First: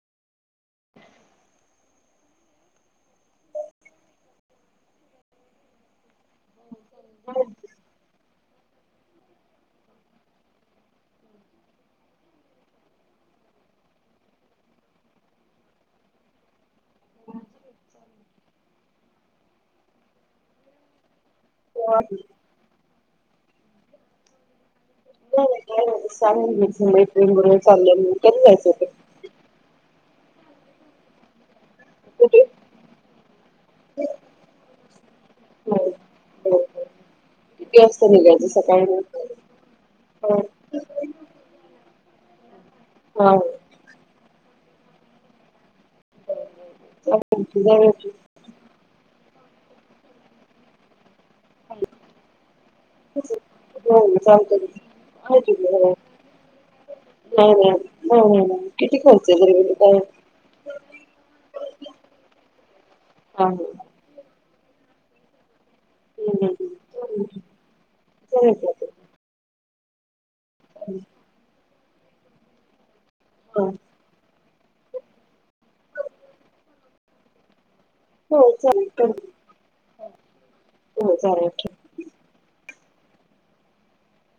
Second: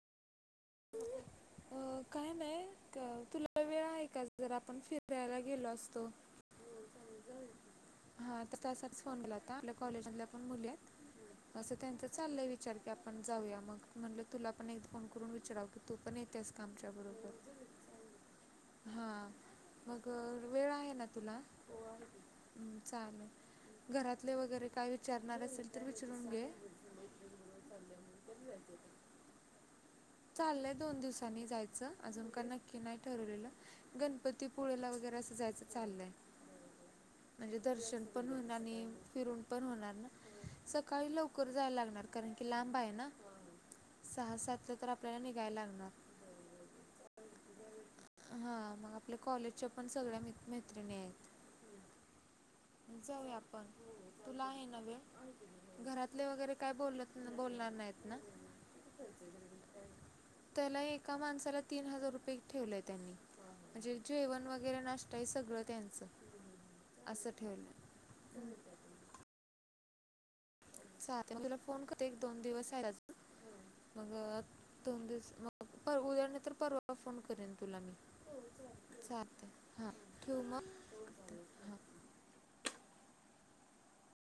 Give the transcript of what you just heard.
अ काय नाही क तुला वेळ हाय का? जर आपण फिरायला गेलो असतो. [inaudible] हा त त्यासाठीच फोन ला होता आपल्या कॉलेज मधल्या पण मुली आहेत असं त्यांच चाललंय विचार की आपण जाऊया मग म्हणलं तुला पण एक फोन करून वि चारव की तू पण येतेस का आमच्या बरोबर? हा मग वेळ आहे ना तुला? हो [unintelligible] चालंल घरातले वगैरे काही वी नाही - नाही काय नाही सांगुन द्यायचं मैत्रीणीबरोबर चालले मी. कधी जायचं होतं? चाललंय दोन दिवसांनी जाय च अजून का कुठे? नक्की नाही ठरवलेलं गणपतीपुळेला वगैरे असं जायचं चाललंय, म्हणजे किती दर्शन वाजता पण निघायचं होणार णि सकाळी फिरून पण होणार ना हा सकाळी लवकर जाया लागणार. कारण कि ला़ंब होय सहा सात त-तर आप गळ्यांनी गाये लागणार. बरोबर. [inaudible] हा मग आपल्या कॉलेजच्या पण सगळ्या मीत मैत्रिणी आहेत. हॅलो जाऊया आपण तुला आहे की. ना वेळ? आहे की हो. घरातले वगैरे काय बोलत न - नाही नाही बोलणार नाहीत ना? नाही नाही नाही किती खर्च येईल काय त्याला एका माणसाला तीन हजार रुपये ठेवलेय त्यांनी हा हा. म्हणजे जेवण वग वीरनष्टय सगळं. त्यांच हम्म हम्म असं [unintelligible] चाल [unintelligible] तुला फोन कर ते एक दोन दिवस आहेत अजून हा मगं दोन दिवस मग पर उद्या नाहीतर परवा फोन करेन. तुला मी. हो चालेल [unintelligible] चालतंय हां ठीव मग हो चालेल ठेव. हं [unintelligible]